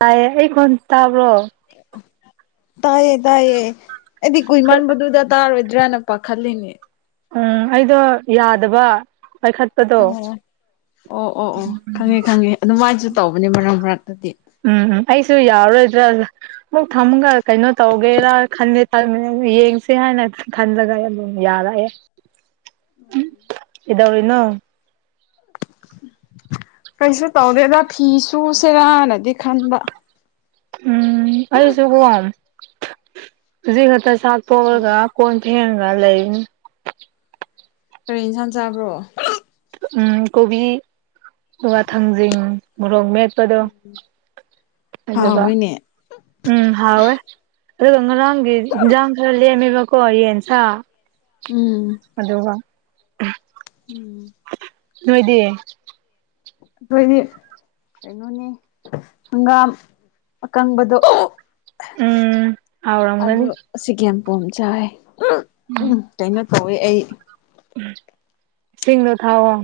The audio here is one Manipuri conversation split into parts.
ꯇꯥꯏꯌꯦ ꯑꯩ ꯀꯣꯟ ꯇꯥꯕ꯭ꯔꯣ ꯇꯥꯏꯌꯦ ꯇꯥꯏꯌꯦ ꯑꯩꯗꯤ ꯀꯨꯏꯃꯟꯕꯗꯨꯗ ꯇꯥꯔꯣꯏꯗ꯭ꯔꯥꯅ ꯄꯥꯈꯠꯂꯤꯅꯦ ꯎꯝ ꯑꯩꯗꯣ ꯌꯥꯗꯕ ꯄꯥꯏꯈꯠꯄ ꯑꯣ ꯑꯣ ꯑꯣ ꯑꯣ ꯈꯪꯉꯦ ꯈꯪꯉꯦ ꯑꯗꯨꯃꯥꯏꯅꯁꯨ ꯇꯧꯕꯅꯦ ꯃꯔꯛ ꯃꯔꯛꯇꯗꯤ ꯎꯝꯝ ꯑꯩꯁꯨ ꯌꯥꯔꯣꯏꯗ꯭ꯔꯥ ꯑꯃꯨꯛ ꯊꯝꯒ ꯀꯩꯅꯣ ꯇꯧꯒꯦꯔꯥ ꯈꯟꯗꯦ ꯑꯗꯨ ꯌꯦꯡꯁꯦ ꯍꯥꯏꯅ ꯑꯗꯨꯝ ꯈꯜꯂꯒ ꯑꯗꯨꯝ ꯌꯥꯔꯛꯑꯦ ꯀꯩꯘꯧꯔꯤꯅꯣ ꯀꯩꯁꯨ ꯇꯧꯗꯦꯗ ꯐꯤ ꯆꯨꯁꯦꯔꯥꯅꯗꯤ ꯈꯟꯕ ꯎꯝ ꯑꯩꯁꯨ ꯀꯣ ꯍꯧꯖꯤꯛ ꯈꯛꯇ ꯆꯥꯛ ꯇꯣꯛꯂꯒ ꯀꯣꯟ ꯐꯦꯡꯒ ꯂꯩꯅꯤ ꯀꯔꯤ ꯏꯟꯁꯥꯡ ꯆꯥꯕ꯭ꯔꯣ ꯎ ꯀꯣꯕꯤ ꯋꯥ ꯊꯥꯡꯖꯤꯡ ꯃꯣꯔꯣꯛꯃꯦꯠ ꯗꯣ ꯑꯗꯨꯕ ꯍꯥꯎꯋꯤꯅꯦ ꯎꯝ ꯍꯥꯎꯋꯦ ꯑꯗꯨꯒ ꯉꯔꯥꯡꯒꯤ ꯌꯦꯟꯖꯥꯡ ꯈꯔ ꯂꯦꯝꯃꯦꯕꯀꯣ ꯌꯦꯟꯁ ꯎꯝ ꯑꯗꯨꯒ ꯎꯝ ꯅꯣꯏꯗꯤ [unintelligible] ꯀꯩꯅꯣꯅꯦ ꯍꯪꯒꯥꯝ ꯑꯀꯪꯕꯗꯣ ꯎꯝ ꯑꯗꯨ ꯍꯥꯎꯔꯝꯒꯅꯤ ꯁꯤ ꯆꯈꯦꯝꯄꯣꯝ ꯆꯥꯏ ꯎꯝ ꯀꯩꯅꯣ ꯇꯧꯋꯦ ꯑꯩ ꯏꯁꯤꯡꯗꯣ ꯊꯥꯎꯑꯣ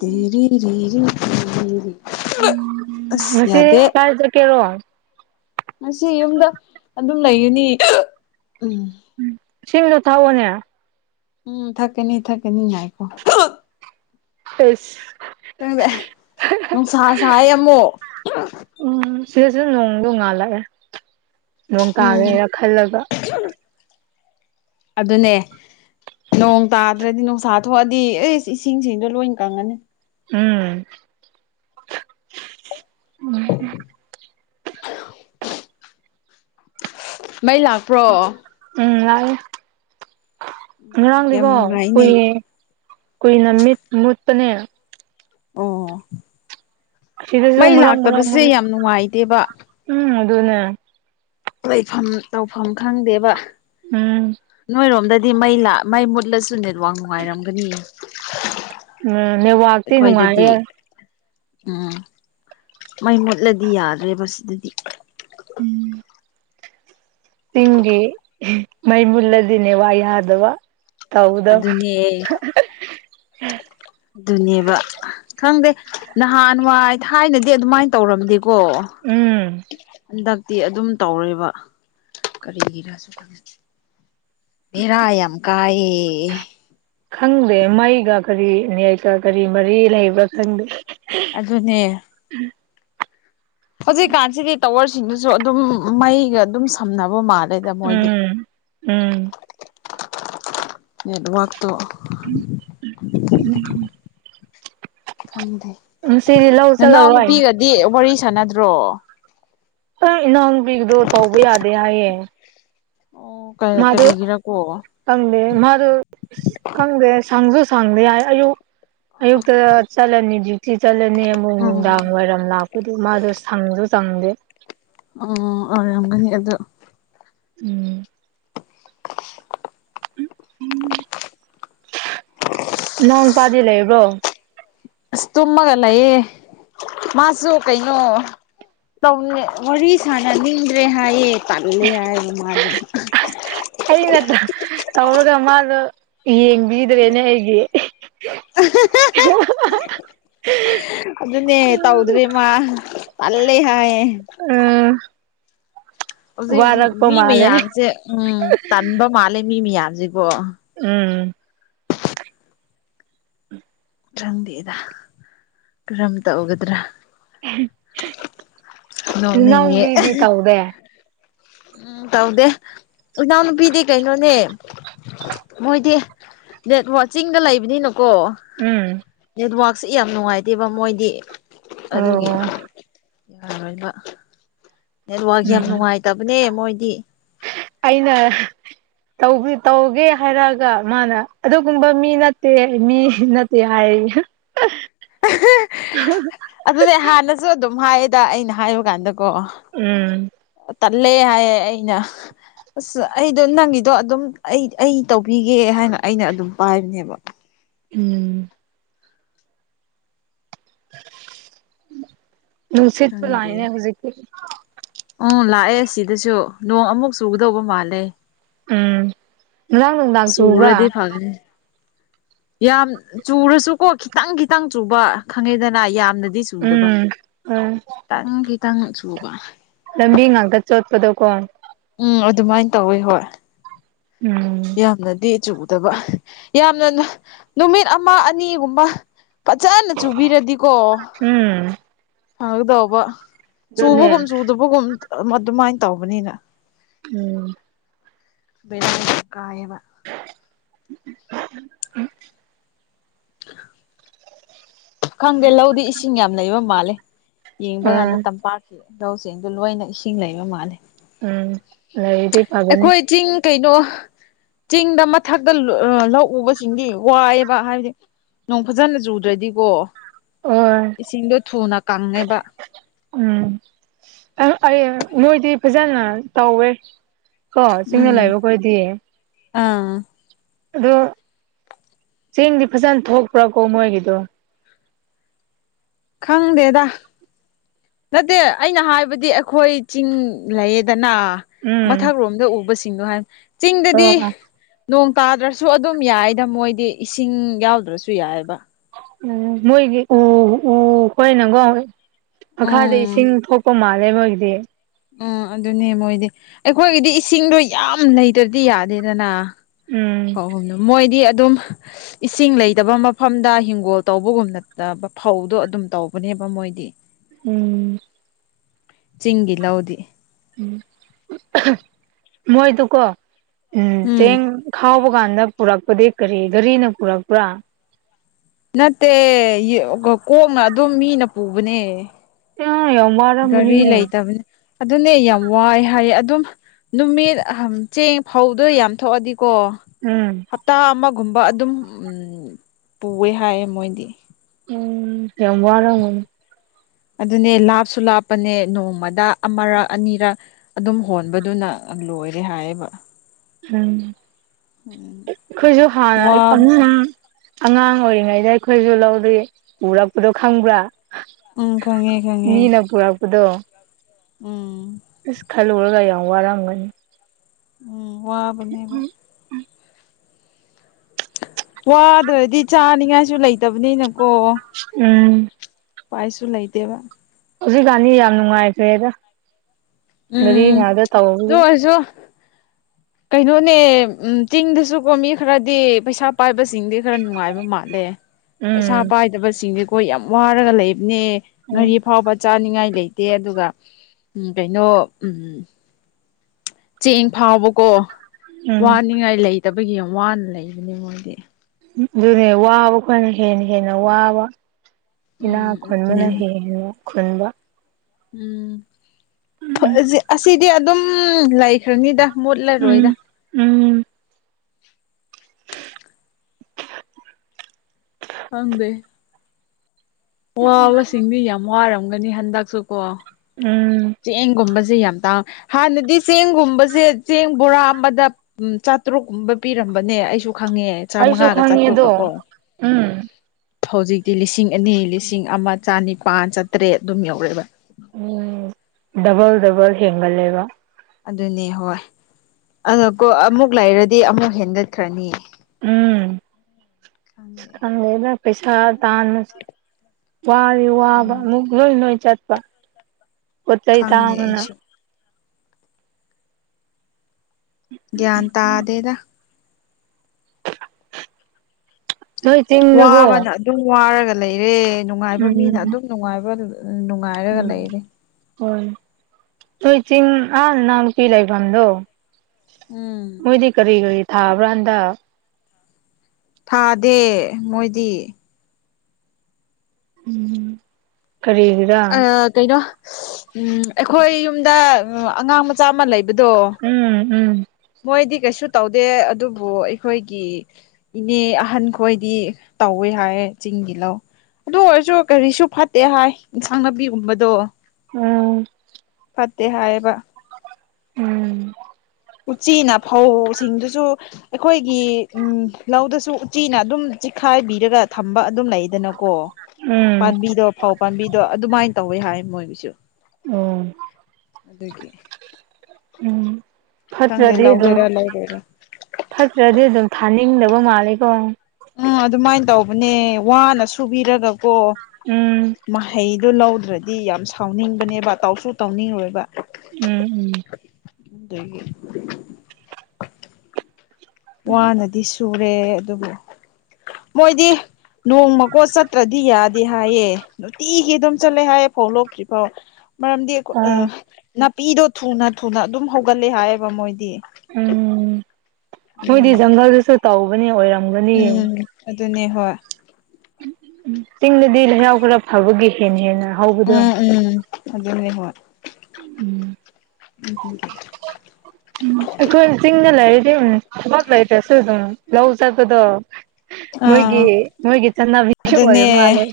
ꯔꯤ ꯎꯝ ꯉꯁꯤ ꯀꯥꯏ ꯆꯠꯀꯦꯔꯣ ꯉꯁꯤ ꯌꯨꯝꯗ ꯑꯗꯨꯝ ꯂꯩꯒꯅꯤ ꯎꯝ ꯎ ꯁꯤꯃꯤꯅꯣ ꯊꯥꯑꯣꯅꯦ ꯎꯝ ꯊꯛꯀꯅꯤ ꯊꯛꯀꯦꯅꯤ ꯉꯥꯏꯀꯣ ꯐꯁ ꯪꯗ ꯅꯨꯡꯁꯥ ꯁꯥꯏ ꯑꯃꯨꯛ ꯎꯝ ꯁꯤꯗꯁꯤꯗ ꯅꯣꯡꯗꯣꯡ ꯉꯥꯜꯂꯛꯑꯦ ꯅꯣꯡ ꯎꯝ ꯇꯥꯒꯦꯔꯥ ꯈꯜꯂꯒ ꯑꯗꯨ ꯑꯗꯨꯅꯦ ꯅꯣꯡ ꯇꯥꯗ꯭ꯔꯗꯤ ꯅꯨꯡꯁꯥ ꯊꯣꯛꯑꯗꯤ ꯑꯦꯁ ꯏꯁꯤꯡꯗꯣ ꯂꯣꯏꯅ ꯀꯪꯉꯅꯤ ꯎꯝ ꯃꯩ ꯂꯥꯛꯄ꯭ꯔꯣ ꯎꯝ ꯂꯥꯛꯑꯦ ꯌꯥꯝ ꯉꯔꯥꯡꯂꯤꯀꯣ ꯅꯨꯡꯉꯥꯏꯅꯦ ꯀꯨꯏꯌꯦꯦ ꯀꯨꯏꯅ ꯃꯤꯠ ꯃꯨꯠꯄꯅꯦ ꯑꯣ ꯁꯤꯗꯁꯨ ꯃꯩ ꯃꯔꯛ ꯃꯔꯛ ꯂꯥꯛꯇꯕꯁꯦ ꯃꯨꯠꯂꯦ ꯌꯥꯝ ꯅꯨꯡꯉꯥꯏꯇꯦꯕ ꯎꯝ ꯑꯗꯨꯅꯦ ꯂꯩꯐꯝ ꯇꯧꯐꯝ ꯈꯪꯗꯦꯕ ꯎꯝ ꯅꯣꯏꯔꯣꯝꯗ ꯍꯥꯏ ꯃꯩ ꯃꯩ ꯃꯨꯠꯂꯁꯨ ꯅꯦꯠꯋꯥꯛ ꯅꯨꯡꯉꯥꯏꯔꯝꯒꯅꯤꯌꯦ ꯎꯝ ꯅꯦꯋꯥꯛꯇꯤ ꯅꯨꯡꯉꯥꯏꯌꯦꯦ ꯎꯝ ꯃꯩ ꯃꯨꯠꯂꯗꯤ ꯌꯥꯗ꯭ꯔꯦꯕ ꯁꯤꯗꯗꯤ ꯎꯝ ꯇꯒꯤꯤ ꯃꯩꯃꯨꯜꯂꯗꯅꯦꯦ ꯋꯥꯏ ꯑꯗꯕ ꯑꯗꯨꯅꯦ ꯑꯗꯨꯅꯦꯕ ꯈꯪꯗꯦ ꯅꯍꯥꯟꯋꯥꯏ ꯊꯥꯏꯅꯗꯤ ꯑꯗꯨꯃꯥꯏꯅ ꯇꯧꯔꯝꯗꯦꯀꯣ ꯎꯝ ꯍꯟꯗꯛ ꯇꯤ ꯑꯗꯨꯝ ꯇꯧꯔꯣꯏꯕ ꯀꯔꯤꯒꯤꯔꯁꯨ ꯈꯪ ꯔꯑ ꯌꯥꯝ ꯀꯑ ꯈꯪꯗꯦ ꯃꯩꯒ ꯀꯔꯤ ꯅꯌꯦꯛꯀ ꯀꯔꯤ ꯃꯔꯤ ꯂꯩꯕ꯭ꯔꯥ ꯈꯪꯗꯦ ꯑꯗꯨꯅꯦ ꯍꯧꯖꯤꯛꯀꯥꯟꯁꯤꯗꯤ ꯇꯥꯋꯔꯁꯤꯡꯗꯨꯁꯨ ꯑꯗꯨꯝ ꯃꯩꯒ ꯑꯗꯨꯝ ꯁꯝꯅꯕ ꯃꯥꯜꯂꯦ ꯂꯩꯗ ꯃꯣꯏꯗꯤ ꯎꯝ ꯎꯝ ꯅꯦꯠꯋꯥꯛꯛꯇꯣ ꯎꯝ ꯎꯝꯝ ꯈꯪꯗꯦ ꯉꯁꯤꯗꯤ ꯂꯧ ꯆꯜꯂꯔꯣꯏ ꯗꯤ ꯋꯥꯔꯤ ꯁꯥꯟꯅꯗ꯭ꯔꯣ ꯑꯩ ꯏꯅꯥꯎꯅꯨꯄꯤꯒꯤꯗꯣ ꯇꯧꯕ ꯌꯥꯗꯦ ꯍꯥꯏꯌꯦ ꯑꯣ ꯀꯩ ꯃꯥꯗꯣ ꯀꯔꯤꯒꯤꯔꯀꯣ ꯈꯪꯗꯦ ꯃꯥꯗꯨ ꯈꯪꯗꯦ ꯁꯪꯁꯨ ꯁꯪꯗꯦ ꯌꯥꯏ ꯑꯌꯨꯛ ꯑꯌꯨꯛꯇ ꯆꯠꯂꯅꯤ ꯗ꯭ꯌꯨꯇꯤ ꯆꯠꯂꯅꯤ ꯑꯃꯨꯛ ꯎꯝ ꯅꯨꯡꯗꯥꯡ ꯋꯥꯏꯔꯝ ꯂꯥꯛ ꯑꯗꯨꯗꯤ ꯃꯥꯖꯨ ꯁꯪꯖꯨ ꯆꯪꯗꯦ ꯑꯣ ꯑꯣꯏꯔꯝꯒꯅꯤ ꯑꯗꯨ ꯎꯝ ꯏꯅꯥꯎꯅꯨꯄꯥꯗꯤ ꯂꯩꯕ꯭ꯔꯣ ꯇꯨꯝꯃꯒꯂꯌꯦ ꯃꯥꯁꯨꯣ ꯀꯩꯣ ꯋꯥꯔꯤ ꯁꯅ ꯅꯤꯡꯗ꯭ꯔꯦ ꯍꯥꯏꯌꯦ ꯇꯥꯜꯂꯦ ꯍꯥꯏ ꯃꯥꯗꯣ ꯑꯩꯅ ꯇꯧꯔꯒ ꯃꯥꯗꯣ ꯌꯦꯡꯕꯤꯗ꯭ꯔꯦꯅꯦ ꯑꯩꯒꯤ [inaudible] ꯑꯗꯨꯅꯦ ꯇꯧꯗ꯭ꯔꯔꯤꯃ ꯑꯂꯦ ꯍꯥꯏꯦ ꯎꯝ ꯍꯧꯖꯤꯛ ꯋꯥꯔꯛꯄ ꯃꯤ ꯃꯥꯜꯂꯦ ꯃꯌꯥꯝꯁꯦ ꯎꯝ ꯇꯟꯕ ꯃꯥꯜꯂꯦ ꯃꯤ ꯃꯌꯥꯝꯁꯤꯀꯣ ꯎꯝ ꯎꯝ ꯈꯪꯗꯦꯦꯗ ꯀꯔꯝꯇꯧꯒꯗ꯭ꯔꯥ ꯅꯣꯛꯅꯤꯡꯉꯦ ꯅꯝꯕꯤꯗꯤ ꯇꯧꯗꯦ ꯎꯝ ꯇꯧꯗꯦ ꯏꯅꯥꯎꯅꯨꯄꯤꯗꯤ ꯀꯩꯅꯣꯅꯦ ꯃꯣꯏꯗꯤ ꯅꯦꯠ ꯋꯥꯆꯤꯡꯗ ꯂꯩꯕꯅꯤꯅꯀꯣ ꯎꯝ ꯅꯦꯠꯋꯔꯛꯁꯦ ꯌꯥꯝ ꯅꯨꯡꯉꯥꯏꯇꯦꯕ ꯃꯣꯏꯗꯤ ꯑꯗꯨꯒꯤ ꯑꯣ ꯌꯥꯔꯣꯏꯕ ꯅꯦꯠꯋꯥꯛ ꯎꯝ ꯌꯥꯝ ꯅꯨꯡꯉꯥꯏꯇꯕꯅꯦ ꯃꯣꯏꯗꯤ ꯑꯩꯅ ꯇꯧꯕꯤ ꯇꯧꯒꯦ ꯍꯥꯏꯔꯛꯑꯒ ꯃꯥꯅ ꯑꯗꯨꯒꯨꯝꯕ ꯃꯤ ꯅꯠꯇꯦ ꯃꯤ ꯅꯠꯇꯦ ꯍꯥꯏꯌꯦ ꯑ ꯑꯗꯨꯅꯦ ꯍꯥꯟꯅꯁꯨ ꯑꯗꯨꯝ ꯍꯥꯏꯌꯦꯗ ꯑꯩꯅ ꯍꯥꯏꯕ ꯀꯥꯟꯗꯀꯣ ꯎꯝ ꯇꯜꯂꯦ ꯍꯥꯏꯌꯦ ꯑꯩꯅ ꯑꯁ ꯑꯩꯗꯣ ꯅꯪꯒꯤꯗꯣ ꯑꯗꯨꯝ ꯑꯩ ꯑꯩ ꯇꯧꯕꯤꯒꯦ ꯍꯥꯏꯅ ꯑꯩꯅ ꯑꯗꯨꯝ ꯄꯥꯏꯕꯅꯦꯕ ꯎꯝ ꯅꯨꯡꯁꯤꯠꯄꯨ ꯂꯥꯛꯏꯅꯦ ꯈꯪꯗꯦ ꯍꯧꯖꯤꯛꯇꯤ ꯎꯝ ꯂꯥꯛꯑꯦ ꯁꯤꯗꯁꯨ ꯅꯣꯡ ꯑꯃꯨꯛ ꯆꯨꯒꯗꯧꯕ ꯃꯥꯜꯂꯦ ꯎꯝ ꯉꯔꯥꯡ ꯅꯨꯡꯗꯥꯡ ꯆꯨꯕꯔꯥ ꯍꯧ [unintelligible] ꯌꯥꯝ ꯆꯨꯔꯁꯨꯀꯣ ꯈꯤꯇꯪ ꯈꯤꯇꯪ ꯆꯨꯕ ꯈꯪꯉꯦꯗꯅ ꯌꯥꯝꯅꯗꯤ ꯆꯨꯗꯕ ꯎꯝ ꯎꯝ ꯇꯪ ꯈꯤꯇꯪꯅ ꯆꯨꯕ ꯂꯝꯕꯤ ꯉꯥꯡꯇ ꯆꯠꯄꯗ ꯀꯣ ꯎꯝ ꯑꯗꯨꯃꯥꯏꯅ ꯇꯧꯋꯤ ꯍꯣꯏ ꯎꯝ ꯌꯥꯝꯅꯗꯤ ꯆꯨꯗꯕ ꯌꯥꯝꯅ ꯅ ꯅꯨꯃꯤꯠ ꯑꯃ ꯑꯅꯤꯒꯨꯝꯕ ꯐꯖꯅ ꯆꯨꯕꯤꯔꯗꯤꯀꯣ ꯎꯝ ꯐꯒꯗꯧꯕ ꯑꯗꯨꯅꯦ ꯆꯨꯕꯒꯨꯝ ꯆꯨꯗꯕꯒꯨꯝ ꯑꯗꯨꯃꯥꯏꯅ ꯇꯧꯕꯅꯤꯅ ꯎꯝ ꯕꯦ [unintelligible] ꯀꯥꯏꯌꯦꯕ ꯎꯝ ꯈꯪꯗꯦ ꯂꯧꯗꯤ ꯏꯁꯤꯡ ꯌꯥꯝ ꯂꯩꯕ ꯃꯥꯜꯂꯦ ꯌꯦꯡꯕ ꯀꯥꯟꯗ ꯎꯝ ꯇꯝꯄꯥꯛ ꯂꯧꯁꯤꯡꯗꯨ ꯂꯣꯏꯅ ꯏꯁꯤꯡ ꯂꯩꯕ ꯃꯥꯜꯂꯤ ꯎꯝ ꯂꯩꯔꯗꯤ ꯐꯒꯅꯤ ꯑꯩꯈꯣꯏ ꯆꯤꯡ ꯀꯩꯅꯣ ꯆꯤꯡꯗ ꯃꯊꯛꯇ ꯂ ꯂꯧ ꯎꯕꯁꯤꯡꯗꯤ ꯋꯥꯏꯑꯦꯕ ꯍꯥꯏꯕꯗꯤ ꯅꯣꯡ ꯐꯖꯅ ꯆꯨꯗ꯭ꯔꯗꯤꯀꯣ ꯑꯣꯏ ꯏꯁꯤꯡꯗꯣ ꯊꯨꯅ ꯀꯪꯉꯦꯕ ꯎꯝ ꯑꯩ ꯃꯣꯏꯗꯤ ꯐꯖꯅ ꯇꯧꯋꯦ ꯀꯣ ꯆꯤꯡꯅ ꯎꯝ ꯂꯥꯛꯕꯈꯣꯏꯗꯤꯌꯦ ꯑꯥ ꯑꯗꯣ ꯆꯦꯡꯗꯤ ꯐꯖꯅ ꯊꯣꯛꯄ꯭ꯔꯥꯀꯣ ꯃꯣꯏꯒꯤꯗꯣ ꯈꯪꯗꯦꯗ ꯅꯠꯇꯦ ꯑꯩꯅ ꯍꯥꯏꯕꯗꯤ ꯑꯩꯈꯣꯏ ꯆꯤꯡ ꯂꯩꯌꯦꯗꯅ ꯎꯝ ꯃꯊꯛꯔꯣꯝꯗ ꯎꯕꯁꯤꯡꯗꯣ ꯍꯥꯏ ꯆꯤꯡꯗꯗꯤ ꯑꯣ ꯅꯣꯡ ꯇꯥꯗ꯭ꯔꯁꯨ ꯑꯗꯨꯝ ꯌꯥꯏꯗ ꯃꯣꯏꯗꯤ ꯏꯁꯤꯡ ꯌꯥꯎꯗ꯭ꯔꯁꯨ ꯌꯥꯏꯑꯕ ꯎꯝ ꯃꯣꯏꯒꯤ ꯑꯣ ꯑꯣ ꯀꯣꯏꯅꯪꯒꯣ ꯃꯈꯥꯗ ꯎꯝ ꯏꯁꯤꯡ ꯊꯣꯛꯄ ꯃꯥꯜꯂꯦ ꯃꯣꯏꯒꯤꯗꯤ ꯎꯝ ꯑꯗꯨꯅꯦ ꯃꯣꯏꯗꯤ ꯑꯩꯈꯣꯏꯒꯤꯗꯤ ꯏꯁꯤꯡꯗꯣ ꯌꯥꯝ ꯂꯩꯇ꯭ꯔꯗꯤ ꯌꯥꯗꯦꯗꯅ ꯎꯝ ꯍꯣꯏ ꯍꯅ ꯃꯣꯏꯗꯤ ꯑꯗꯨꯝ ꯏꯁꯤꯡ ꯂꯩꯇꯕ ꯃꯐꯝꯗ ꯍꯤꯡꯒꯣꯜ ꯇꯧꯕꯒꯨꯝꯅꯠꯇꯕ ꯐꯧꯗꯣ ꯑꯗꯨꯝ ꯇꯧꯕꯅꯦꯕ ꯃꯣꯏꯗꯤ ꯎꯝ ꯆꯤꯡꯒꯤ ꯂꯧꯗꯤ ꯃꯣꯏ ꯇꯨ ꯀ ꯎꯝ ꯆꯦꯡ ꯈꯥꯎꯕ ꯀꯥꯟꯗ ꯄꯨꯔꯛꯄꯗꯤ ꯀꯔꯤ ꯒꯥꯔꯤꯅ ꯄꯨꯔꯛꯄ꯭ꯔꯥ ꯅꯠꯇꯦ ꯀꯣꯛꯅ ꯑꯗꯨꯝ ꯃꯤꯅ ꯄꯨꯕꯅꯦ ꯑ ꯌꯧ ꯃꯥ ꯒꯥꯔꯤ ꯂꯩꯇꯕꯅꯦ ꯑꯗꯨꯅꯦ ꯌꯥꯝ ꯋꯥꯏ ꯍꯥꯏꯌꯦ ꯑꯗꯨꯝ ꯅꯨꯃꯤꯠ ꯆꯦꯡ ꯐꯥꯎꯗꯣ ꯌꯥꯝ ꯊꯣꯛꯑꯗꯤꯀꯣ ꯎꯝ ꯍꯞꯇꯥ ꯑꯃꯒꯨꯝꯕ ꯑꯗꯨꯝ ꯄꯨꯑꯦ ꯍꯥꯏꯌꯦ ꯃꯣꯏꯗꯤ ꯎꯝ ꯇ ꯋꯥꯔ ꯑꯗꯨꯅꯦ ꯂꯥꯞꯁꯨ ꯂꯥꯞꯄꯅꯦ ꯅꯣꯡꯃꯗ ꯑꯃꯔꯛ ꯑꯅꯤꯔꯛ ꯑꯗꯨꯝ ꯍꯣꯟꯕꯗꯨꯅ ꯂꯣꯏꯔꯦ ꯍꯥꯏꯌꯦꯕ ꯎꯝ ꯎꯝ ꯈꯣꯏꯁꯨ ꯍꯥꯥ ꯋꯥꯕꯁꯦ ꯑꯉꯥꯡ ꯑꯣꯏꯔꯤꯉꯩꯗ ꯑꯩꯈꯣꯏꯁꯨ ꯂꯧꯗ ꯎꯔꯛꯄꯗꯣ ꯈꯪꯕ꯭ꯔꯥ ꯎꯝ ꯈꯪꯉꯦ ꯈꯪꯉꯦ ꯃꯤꯅ ꯄꯨꯔꯛꯄꯗꯣ ꯎꯝ ꯑꯁꯀꯜ ꯔꯒꯥꯏ ꯋꯥꯔꯪꯅꯤ ꯎꯝ ꯋꯥꯕꯅꯦꯕ ꯋꯥꯗ꯭ꯔꯗꯤ ꯆꯥꯅꯤꯉꯥꯏꯁꯨ ꯂꯩꯇꯕꯅꯤꯅꯀꯣ ꯎꯝ ꯄꯥꯏꯁꯨ ꯂꯩꯇꯦꯕ ꯍꯧꯖꯤꯛꯀꯥꯟꯅꯤ ꯌꯥꯝ ꯅꯨꯡꯉꯥꯏꯇ꯭ꯔꯦꯗ ꯉꯔꯤ ꯉꯥꯗ ꯇꯧꯁꯦ ꯁꯨꯣ ꯀꯩꯅꯣꯅꯦ ꯎ ꯆꯤꯡꯗꯁꯨꯀꯣ ꯃꯤ ꯈꯔꯗꯤ ꯄꯩꯁꯥ ꯄꯥꯏꯕꯁꯤꯡꯗꯤ ꯈꯔ ꯅꯨꯡꯉꯥꯏꯕ ꯃꯥꯜꯂꯦ ꯄꯩꯁꯥ ꯎꯝ ꯄꯥꯏꯗꯕꯁꯤꯡꯁꯦꯈꯣꯏ ꯌꯥꯝ ꯋꯥꯔꯒ ꯂꯩꯕꯅꯦ ꯉꯔꯤ ꯑꯐꯥꯎꯕ ꯆꯥꯅꯤꯡꯉꯥꯏ ꯂꯩꯇꯦ ꯑꯗꯨꯒ ꯀꯩꯅꯣ ꯆꯦꯡ ꯐꯥꯎꯕꯀꯣ ꯎꯝ ꯋꯥꯅꯤꯡꯉꯥꯏ ꯂꯩꯇꯕꯒꯤ ꯌꯥꯝ ꯋꯥꯅ ꯂꯩꯕꯅꯦ ꯃꯣꯏꯗꯤ ꯑꯗꯨꯅꯦ ꯋꯥꯕ ꯈꯣꯏꯅ ꯍꯦꯟꯅ ꯍꯦꯟꯅ ꯋꯥꯕ ꯏꯅꯥ ꯎꯝ ꯑꯗꯨꯅꯦ ꯈꯨꯟꯕꯅ ꯍꯦꯟꯅ ꯈꯨꯟꯕ ꯎꯝ ꯑꯁꯤꯗꯤ ꯑꯗꯨꯝ ꯂꯩꯈ꯭ꯔꯅꯤꯗ ꯎꯝ ꯃꯨꯠꯂꯔꯣꯏꯗ ꯎꯝ ꯍꯪꯗꯦ ꯋꯥꯕꯁꯤꯡꯗꯤ ꯌꯥꯝ ꯋꯥꯔꯝꯒꯅꯤ ꯍꯟꯗꯛꯁꯨ ꯀꯣ ꯎꯝ ꯆꯦꯡꯒꯨꯝꯕꯁꯦ ꯌꯥꯝ ꯇꯥꯡꯦ ꯍꯥꯟꯅꯗꯤ ꯆꯦꯡꯒꯨꯝꯕꯁꯦ ꯆꯦꯡ ꯕꯣꯔꯥ ꯑꯃꯗ ꯎꯝ ꯆꯥꯇꯔꯨꯛꯀꯨꯝꯕ ꯄꯤꯔꯝꯕꯅꯦ ꯑꯩꯁꯨ ꯈꯪꯉꯦ ꯑꯩꯁꯨ ꯆꯥꯃꯉꯥꯒ ꯈꯪꯉꯦ ꯆꯥꯇ꯭ꯔꯨꯛꯀ ꯑꯗꯣ ꯀꯣ ꯎꯝ ꯍꯧꯖꯤꯛꯇꯤ ꯂꯤꯁꯤꯡ ꯑꯅꯤ ꯂꯤꯁꯤꯡ ꯑꯃ ꯆꯅꯤꯄꯥꯜ ꯆꯥꯇ꯭ꯔꯦꯠ ꯑꯗꯨꯝ ꯌꯧꯔꯛꯑꯦꯕ ꯎꯝ ꯗꯕꯜ ꯗꯕꯜ ꯍꯦꯟꯒꯠꯂꯦꯕ ꯑꯗꯨꯅꯦ ꯍꯣꯏ ꯑꯗꯀꯣ ꯑꯃꯨꯛ ꯂꯩꯔꯗꯤ ꯑꯃꯨꯛ ꯍꯦꯟꯒꯠꯈ꯭ꯔꯅꯤ ꯈꯪꯗꯦ ꯎꯝꯦꯗ ꯄꯩꯁꯥ ꯇꯥꯅ ꯋꯥꯔꯤ ꯋꯥꯕ ꯎꯝ ꯑꯃꯨꯛ ꯂꯣꯏ ꯂꯣꯏ ꯆꯠꯄ ꯄꯣꯠ ꯆꯩꯩ ꯈꯪꯗꯦ ꯊꯥꯡꯕꯅ ꯑꯩꯁꯨ ꯒ꯭ꯌꯥꯟ ꯇꯥꯗꯦꯗ ꯅꯣꯏ ꯆꯤꯡꯗꯀꯣ ꯋꯥꯕꯅ ꯑꯗꯨꯝ ꯋꯥꯔꯒ ꯂꯩꯔꯦ ꯅꯨꯡꯉꯥꯏꯕ ꯃꯤꯅ ꯎꯝ ꯑꯗꯨꯝ ꯅꯨꯡꯉꯥꯏꯕ ꯅꯨꯡꯉꯥꯏꯔꯒ ꯂꯩꯔꯦ ꯍꯣꯏ ꯅꯣꯏ ꯆꯤꯡ ꯑꯥ ꯅꯎꯄꯤ ꯂꯩꯐꯝꯗꯣ ꯎꯝ ꯃꯣꯏꯗꯤ ꯀꯔꯤ ꯀꯔꯤ ꯊꯥꯕ꯭ꯔꯥꯥꯟꯗ ꯊꯥꯗꯦ ꯃꯣꯏꯗꯤ ꯎꯝ ꯈꯔꯔꯤ ꯀꯩꯅꯣ ꯑꯩꯈꯣꯏ ꯌꯨꯝꯗ ꯑꯉꯥꯡ ꯃꯆꯥ ꯑꯃ ꯂꯩꯕꯗꯣ ꯎꯝ ꯎꯝ ꯃꯣꯏꯗꯤ ꯀꯩꯁꯨ ꯇꯧꯗꯦ ꯑꯗꯨꯕꯨ ꯑꯩꯈꯣꯏꯒꯤ ꯏꯅꯦ ꯑꯍꯟꯈꯣꯏꯗꯤ ꯇꯧꯋꯦ ꯍꯥꯏꯌꯦꯦ ꯆꯤꯡꯒꯤ ꯂꯧ ꯑꯗꯨ ꯑꯣꯏꯔꯁꯨ ꯀꯔꯤꯁꯨ ꯐꯠꯇꯦ ꯍꯥꯏ ꯏꯟꯁꯥꯡ ꯅꯥꯄꯤꯒꯨꯝꯕꯗꯣ ꯎꯝ ꯐꯠꯇꯦ ꯍꯥꯏꯌꯦꯕ ꯎꯝ ꯎꯆꯤꯅ ꯐꯧꯁꯤꯡꯗꯨꯁꯨ ꯑꯩꯈꯣꯏꯒꯤ ꯎ ꯂꯧꯗꯁꯨ ꯆꯤꯅ ꯑꯗꯨꯝ ꯆꯤꯈꯥꯏꯕꯤꯔꯒ ꯊꯝꯕ ꯑꯗꯨꯝ ꯂꯩꯗꯅꯀꯣ ꯎꯝ ꯄꯥꯝꯕꯤꯗꯣ ꯄꯥꯎ ꯄꯥꯝꯕꯤꯗꯣ ꯑꯗꯨꯃꯥꯏꯅ ꯇꯧꯋꯤ ꯍꯥꯏ ꯃꯣꯏꯒꯤꯁꯨ ꯎꯝ ꯑꯗꯨꯒꯤ ꯎꯝ ꯈꯪꯗꯦ ꯐꯠꯇ꯭ꯔꯗꯤ ꯑꯗꯨꯝ ꯂꯧꯒꯦꯔꯥ ꯂꯧꯔꯣꯏꯔꯥ ꯐꯠꯇ꯭ꯔꯗꯤ ꯑꯗꯨꯝ ꯊꯥꯅꯤꯡꯗꯕ ꯃꯥꯂꯦꯀꯣ ꯎꯝ ꯑꯗꯨꯃꯥꯏꯅ ꯇꯧꯕꯅꯦ ꯋꯥꯅ ꯁꯨꯕꯤꯔꯒꯀꯣ ꯎꯝ ꯃꯍꯩꯗꯨꯣ ꯂꯧꯗ꯭ꯔꯗꯤ ꯌꯥꯝ ꯁꯥꯎꯅꯤꯡꯕꯅꯦꯕ ꯇꯧꯁꯨ ꯇꯧꯅꯤꯡꯉꯣꯏꯕ ꯎꯝ ꯎꯝ ꯊꯦ ꯋꯥꯅꯗꯤ ꯁꯨꯔꯦ ꯑꯗꯨꯕꯨ ꯃꯣꯏꯗꯤ ꯅꯣꯡꯃꯀꯣꯠ ꯆꯠꯇ꯭ꯔꯗꯤ ꯌꯥꯗꯦ ꯍꯥꯏꯌꯦ ꯅꯨꯡꯇꯤꯒꯤ ꯑꯗꯨꯝ ꯆꯠꯂꯦ ꯍꯥꯏꯌꯦꯦ ꯐꯧ ꯂꯣꯛꯇ꯭ꯔꯤꯐꯥꯎ ꯃꯔꯝꯗꯤ ꯑꯣ ꯅꯥꯄꯤꯗꯣ ꯊꯨꯅ ꯊꯨꯅ ꯑꯗꯨꯝ ꯍꯧꯒꯠꯂꯦ ꯍꯥꯏꯌꯦꯕ ꯃꯣꯏꯗꯤ ꯎꯝ ꯃꯣꯏꯗꯤ ꯑꯗꯨꯒꯤ ꯖꯪꯒꯜꯗꯨꯁꯨ ꯇꯧꯕꯅꯦ ꯑꯣꯏꯔꯝ ꯎꯝ ꯑꯗꯨꯅꯦ ꯍꯣꯏ ꯎ ꯆꯤꯡꯗꯗꯤ ꯂꯩꯍꯥꯎ ꯈꯔ ꯐꯕꯒꯤ ꯍꯦꯟꯅ ꯍꯦꯅ ꯎꯝ ꯎꯝ ꯑꯗꯨꯗꯅꯅꯦ ꯍ ꯎꯝ ꯎꯝ ꯎ [inaudible] ꯎ ꯑꯩꯈꯣꯏ ꯆꯤꯡꯗ ꯂꯩꯔꯗꯤꯝ ꯊꯕꯛ ꯂꯩꯇ꯭ꯔꯁꯨ ꯑꯗꯨꯝ ꯂꯧ ꯆꯠꯄꯗꯣ ꯃꯣꯏꯒꯤ ꯑꯥ ꯃꯣꯏꯒꯤ ꯆꯠꯅꯕꯤꯁꯨ ꯑꯣꯏꯔ ꯃꯥꯜꯂꯦ ꯑꯗꯨꯅꯦ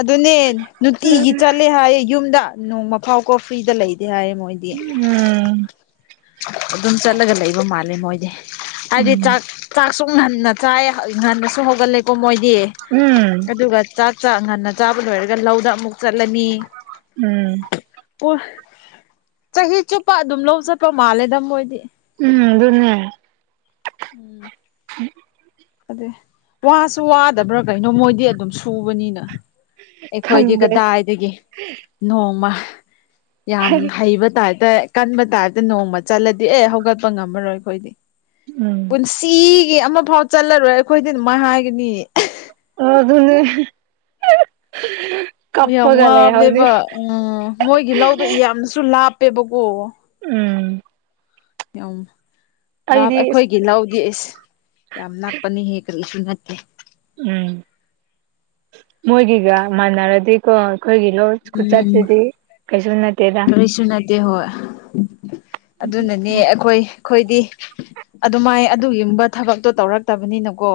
ꯑꯗꯨꯅꯦ ꯅꯨꯡꯇꯤꯒꯤ ꯆꯠꯂꯦ ꯍꯥꯏꯌꯦꯦ ꯌꯨꯝꯗ ꯅꯣꯡꯃ ꯐꯥꯎ ꯀꯣ ꯐ꯭ꯔꯤꯗ ꯂꯩꯇꯦ ꯍꯥꯏꯌꯦ ꯃꯣꯏ ꯎꯝ ꯑꯗꯨꯝ ꯆꯠꯂꯒ ꯂꯩꯕ ꯃꯥꯜꯂꯦ ꯃꯣꯏꯗꯤ ꯍꯥꯏꯗꯤ ꯎꯝ ꯆꯥꯛ ꯆꯛ ꯑ ꯁꯨꯝ ꯉꯟꯅ ꯆꯥꯏ ꯉꯟꯅꯁꯨ ꯍꯧꯒꯠꯂꯦꯀꯣ ꯃꯣꯏꯗꯤ ꯎꯝ ꯑꯗꯨꯒ ꯆꯥꯛ ꯆꯥꯛ ꯉꯟꯅ ꯆꯥꯕ ꯂꯣꯏꯔꯒ ꯂꯧꯗ ꯑꯃꯨꯛ ꯆꯠꯂꯅꯤ ꯎꯝ ꯆꯍꯤ ꯆꯨꯞꯄ ꯑꯗꯨꯝ ꯂꯧ ꯆꯠꯄ ꯃꯥꯜꯂꯦꯗ ꯃꯣꯏꯗꯤ ꯎꯝ ꯑꯗꯨꯅꯦ ꯎꯝ ꯑꯗ ꯋꯥꯁꯨ ꯋꯥꯗꯕ꯭ꯔꯥ ꯀꯩꯅꯣ ꯃꯣꯏꯗꯤ ꯑꯗꯨꯝ ꯁꯨꯕꯅꯤꯅ ꯑꯩꯈꯣꯏꯗꯤ ꯈꯪꯗꯦ ꯀꯗꯥꯏꯗꯒꯤ ꯅꯣꯡꯃ ꯌꯥꯝ ꯍꯩꯕ ꯇꯥꯏꯞꯇ ꯀꯟꯕ ꯇꯥꯏꯞꯇ ꯅꯣꯡꯃ ꯆꯠꯂꯗꯤ ꯑꯦ ꯍꯧꯒꯠꯄ ꯉꯝꯃꯔꯣꯏ ꯑꯩꯈꯣꯏꯗꯤ ꯎꯝ ꯄꯨꯟꯁꯤꯒꯤ ꯑꯃꯐꯥꯎ ꯆꯠꯂꯔꯣꯏ ꯑꯩꯈꯣꯏꯗꯤ ꯑꯗꯨꯃꯥꯏꯅ ꯍꯥꯏꯒꯅꯤ ꯑꯗꯨꯅꯦ ꯑꯣ ꯌꯥꯝ ꯀꯞꯄꯒ ꯂꯩꯍꯧꯅꯤ ꯋꯥꯕꯅꯦꯦꯕ ꯎꯝ ꯃꯣꯏꯒꯤ ꯂꯧꯗꯣ ꯌꯥꯝꯁꯨ ꯂꯥꯞꯄꯦꯕꯀꯣ ꯎꯝ ꯂ ꯑꯩꯗꯤ ꯑꯩꯈꯣꯏꯒꯤ ꯂꯧ ꯒꯦꯁ ꯌꯥꯝ ꯅꯥꯛꯄꯅꯤꯍꯦꯛ ꯀꯔꯤꯁꯨ ꯅꯠꯇꯦ ꯎꯝ ꯃꯒꯒ ꯃꯅꯔꯗꯤ ꯀꯣ ꯑꯩꯈꯣꯏꯒꯤ ꯂꯣ ꯎꯝ ꯈꯨꯆꯠꯁꯤꯗꯤ ꯀꯩꯁꯨ ꯅꯠꯇꯦꯗ ꯗꯦ ꯍꯣꯏ ꯑꯗꯨꯅꯅꯦ ꯑꯩꯈꯣꯏ ꯑꯩꯈꯣꯏꯗꯤ ꯑꯗꯨꯃꯥꯏ ꯑꯗꯨꯒꯤꯨꯝꯕ ꯊꯕꯛꯇꯣ ꯇꯧꯔꯛꯇꯕꯅꯤꯅꯀꯣ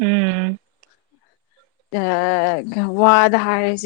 ꯎꯝ ꯑ ꯋꯥꯗ ꯍꯥꯏꯔꯖꯦ